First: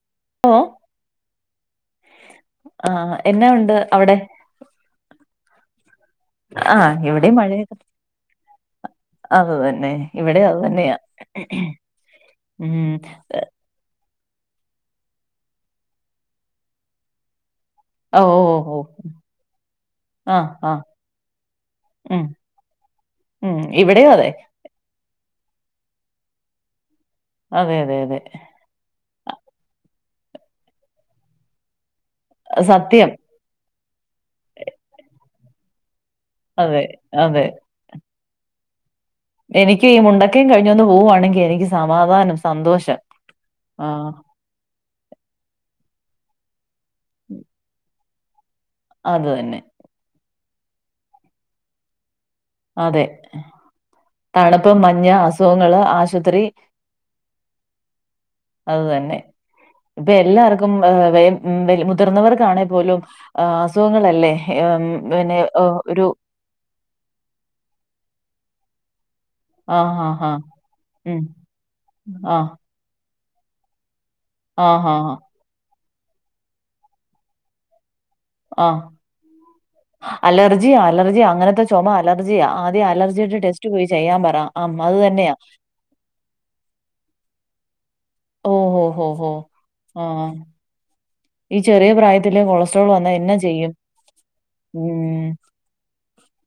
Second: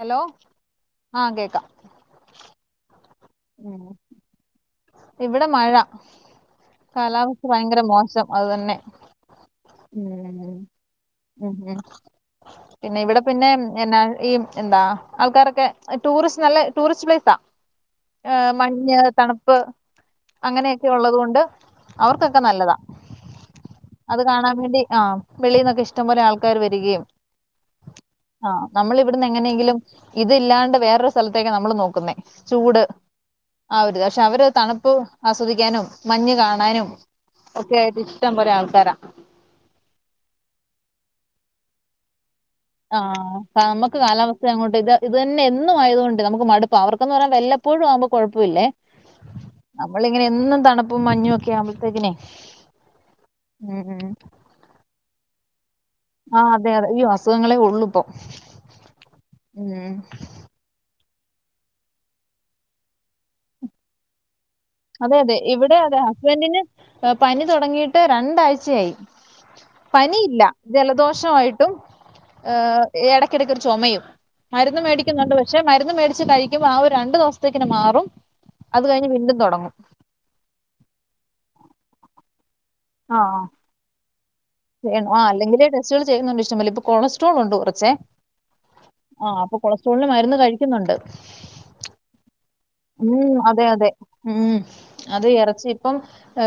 Hello ഓ ആഹ കേക്കാം ആഹ എന്നെ ഉണ്ട് ഉം അവിടെ. ഇവിടെ മഴ ആ ഇവിടെ കാലാവസ്ഥ മഴയൊക്കെ ഭയങ്കര മോശം അത് തന്നെ. അത് തന്നെ ഇവിടെ ഉം അത് തന്നെയാ ഉം ഉം. ഉം പിന്നെ ഇവിടെ പിന്നെ എന്നാ ഈ എന്താ ആൾക്കാരൊക്കെ ടൂറിസ്റ്റ് നല്ല ടൂറിസ്റ്റ് പ്ലേസാ. ഓ ആ ഓ ഓ മഞ്ഞ്, തണുപ്പ് ആ ആ അങ്ങനെയൊക്കെ ഉള്ളത് കൊണ്ട് ഉം അവർക്കൊക്കെ നല്ലതാ. ഉം ഇവിടെയും അത് അതെ കാണാൻ വേണ്ടി ആ വെളിയിൽ ന്നൊക്കെ ഇഷ്ടം പോലെ ആൾക്കാര് വരികയും. അതെ അതെ അതെ. നമ്മള് ഇവിടുന്ന് എങ്ങനെയെങ്കിലും ഇത് ഇല്ലാണ്ട് വേറൊരു സ്ഥലത്തേക്ക നമ്മൾ നോക്കുന്നേ ചൂട്. സത്യം ആവര് പക്ഷെ അവര് തണുപ്പ് ആസ്വദിക്കാനും മഞ്ഞ് അതെ കാണാനും. അതെ ക്കെ ആയിട്ട് ഇഷ്ടം പോലെ ആൾക്കാരാ. എനിക്ക് ഈ മുണ്ടക്കയും കഴിഞ്ഞൊന്ന് പോവുവാണെങ്കിൽ എനിക്ക് സമാധാനം സന്തോഷം ആഹ ആ നമ്മക്ക് കാലാവസ്ഥ. അങ്ങോട്ട ഇത് തന്നെ എന്നു ആയതുകൊണ്ട് നമുക്ക് മടുപ്പ അവർക്കന്ന് പറയാൻ വല്ലപ്പോഴും ആവുമ്പോ കുഴപ്പമില്ലേ. അത് തന്നെ. നമ്മളിങ്ങനെ എന്നും തണുപ്പും മഞ്ഞും ഒക്കെയാവുമ്പത്തേക്ക്നെ. അതെ തണുപ്പ് മഞ്ഞ അസുഖങ്ങള് ആസ് ആ അതെ അതെ ഈ അസുഖങ്ങളെ ഉള്ളൂപ്പൊ അത് തന്നെ ഉം ഇപ്പൊ എല്ലാവർക്കും മുതിർന്നവർക്കാണെ പോലും അസുഖങ്ങളല്ലേ? ഉം, അതെ അതെ പിന്നെ ഇവിടെ ഏഹ്, അതെ ഒരു ഹസ്ബൻറിന് പനി തുടങ്ങിയിട്ട് രണ്ടാഴ്ചയായി. ആ ഹാ ഹാ പനിയില്ല ഉം ജലദോഷമായിട്ടും ആഹ് ഏഹ ഇടയ്ക്കിടയ്ക്ക ഒരു ചുമയും മരുന്ന് ആഹ് ആഹ് മേടിക്കുന്നുണ്ട്. പക്ഷെ മരുന്ന് മേടിച്ച് കഴിക്കുമ്പോ ആ ഒരു രണ്ട് ദിവസതേകിന് മാറും അത് കഴിഞ്ഞ് വീണ്ടും തുടങ്ങും. അലർജി അലർജി അങ്ങനത്തെച്ചു ചുമ അലർജിയാ ആദ്യം അലർജിയുടെ ആഹ് ടെസ്റ്റ് പോയി ചെയ്യാൻ പറ അ അത് ചെയ്യണം ആ തന്നെയാ. അല്ലെങ്കിലേ ടെസ്റ്റുകൾ ചെയ്യുന്നുണ്ട് ഇഷ്ടം പോലെ ഇപ്പം കൊളസ്ട്രോൾണ്ട് കുറച്ചേ ഓ ഹോ ഹോ ആ ഹോ അപ്പൊ കൊളസ്ട്രോളില് ആഹ് മരുന്ന് കഴിക്കുന്നുണ്ട്. ഈ ചെറിയ പ്രായത്തില് കൊളസ് ഉം അതെ അതെ ഉം ഉം അത് ഇറച്ചി. ഇപ്പം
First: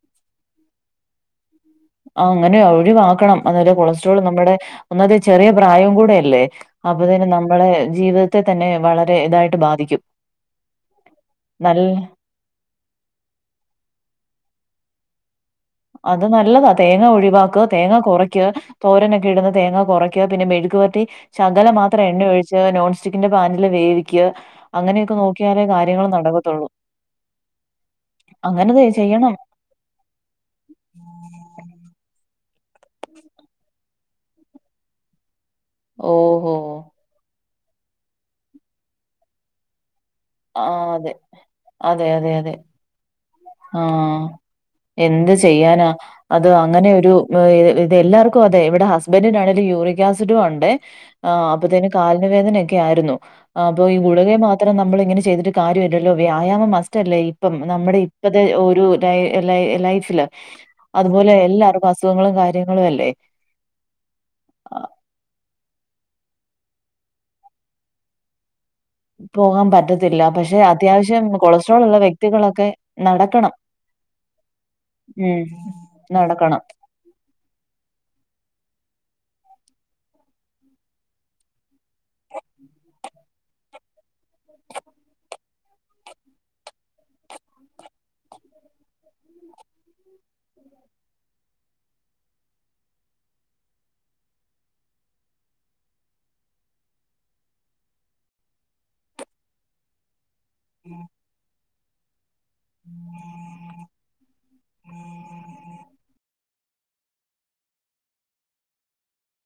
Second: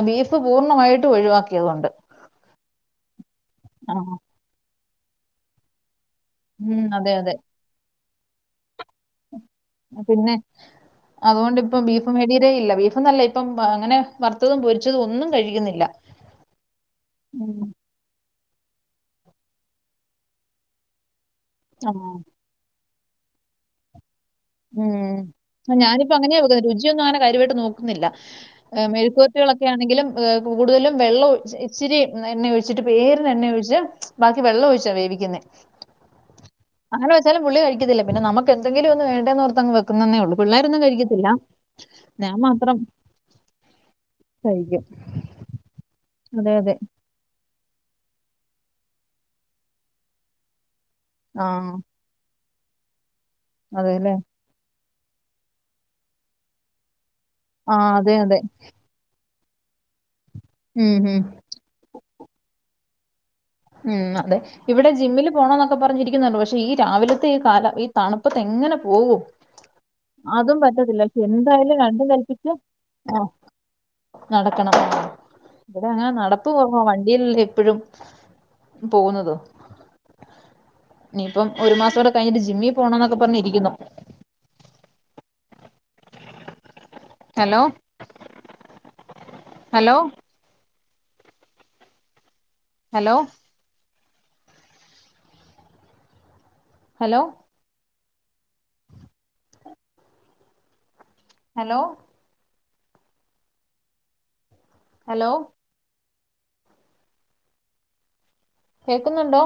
ബീഫ് പൂർണ്ണമായിട്ടും ഒഴിവാക്കിയതുകൊണ്ട്. ആ അങ്ങനെയ ഒഴിവാക്കണം അല്ല ആ കൊളസ്ട്രോൾ നമ്മുടെ ഒന്നമതെ ചെറിയ പ്രായം കൂടെയല്ലേ. ഉം അപ്പൊ അതെ തന്നെ അതെ നമ്മുളെ ജീവിതത്തെ തന്നെ വള പിന്നെ അതൊണ്ട് ഇപ്പ നല്ല ബീഫ് മേ മേടിക്കലേയില്ല ബീഫ്ന്നല്ല ഇപ്പം അങ്ങനെ വറുത്തതും പൊരിച്ചതും ഒന്നും കഴിക്കുന്നില്ല. അത് നല്ലതാ തേങ്ങ ഒഴിവാക്ക ഉം തേങ്ങ കുറയ്ക്കുക തോരനൊക്കെ ഇടുന്ന തേങ്ങ കുറയ്ക്കുക പിന്നെ മെഴുകു വരറ്റി ശകല ആ മാത്രം എണ്ണ ഒഴിച്ച് നോൺ സ്റ്റിക്കിന്റെ പാനില് വേവിക്ക. ഉം ഞാനിപ്പോ അങ്ങനെയാക്കുന്നത് രുചിയൊന്നുങ്ങനെ കര്യായിട്ട് നോക്കുന്നില്ല അങ്ങനെ ദേ മെഴുക്കു ചെയ്യണം വരട്ടികളൊക്കെ ക്ക്യണെങ്കിലും ഹ് കൂടുതലും വെള്ളംഓയിച് ഇച്ചിരി എണ്ണ ഒഴി വെച്ചിട്ട് പേര്ണ് എണ്ണ ഒഴിച്ച് ബാക്കി വെള്ളം ഒഴിച്ചാ വേവിക്കു ന്നെ ഓഹോ അങ്ങനെ വെച്ചാലും പുള്ളി കഴിക്കത്തില്ല. പിന്നെ നമക്ക് എന്തെങ്കിലും ഒന്ന് വേണ്ടേന്ന്ഓർത്തങ്ങ് വെക്കുന്നന്നേ ഉള്ളൂ. ആ പിള്ളാരൊന്നും അതെ കഴിക്കത്തില്ല അതെ അതെ ഞാൻ അതെ മാത്രം. ആഹ് കഴിക്കും. എന്ത് ചെയ്യാനാ അത് അതെ, അതെ. അങ്ങനൊ ഒരു. ഇത് എല്ലാർകും അതെ ഇവിടെ ഹസ്ബൻറിനാണേല് യൂറിക് ആസിഡും ഉണ്ട് ആ. അപ്പതേനും. കാലിന് വേദനൊക്കെ ആയിരുന്നു. അപ്പോ ഈ അതേല്ലേ. ഗുളികി മാ ഇത്രം നമ്മൾ ഇങ്ങനെ ചെയ്തിട്ട് കാര്യലല്ലോ വ്യായാമം മസ്റ്റ് അല്ലേ ഇപ്പം ആ നമ്മുടെ അതെ, അതെ. ഇപ്പത്തെ ലൈഫില് ഉം, ഉം. അതുപോലെ എല്ലാർക്കും അസുഖങ്ങളും കാര്യങ്ങളും അല്ലേ? ഉം അതെ ആഹ് ഇവിടെ ജിമ്മിൽ പോകണം എന്നൊക്കെ പറഞ്ഞിരിക്കുന്നുണ്ട് പക്ഷെ ഈ രാവിലത്തെ ഈ കാല ഈ തണുപ്പത്ത് എങ്ങനെ പോകും? പോകാൻ പറ്റത്തില്ല അതും പക്ഷെ പറ്റത്തില്ല. പക്ഷെ അത്യാവശ്യം എന്തായാലും കൊളസ്ട്രോൾ ഉള്ള രണ്ടും കൽപ്പിച്ച് വ്യക്തികളൊക്കെ. ആ നടക്കണം. നടക്കണം ഉം ഇവിടെ അങ്ങനെ നടക്കണം. നടപ്പ് കൊറവാ വണ്ടിലല്ലേ എപ്പോഴും. പോകുന്നത് ഇനിയിപ്പം ഒരു മാസം കൂടെ കഴിഞ്ഞിട്ട് ജിമ്മിൽ പോണോന്നൊക്കെ പറിഞ്ഞിരിക്കുന്നു. Hello hello hello hello. [inaudible] Hello [inaudible] hello കേക്കുന്നുണ്ടോ?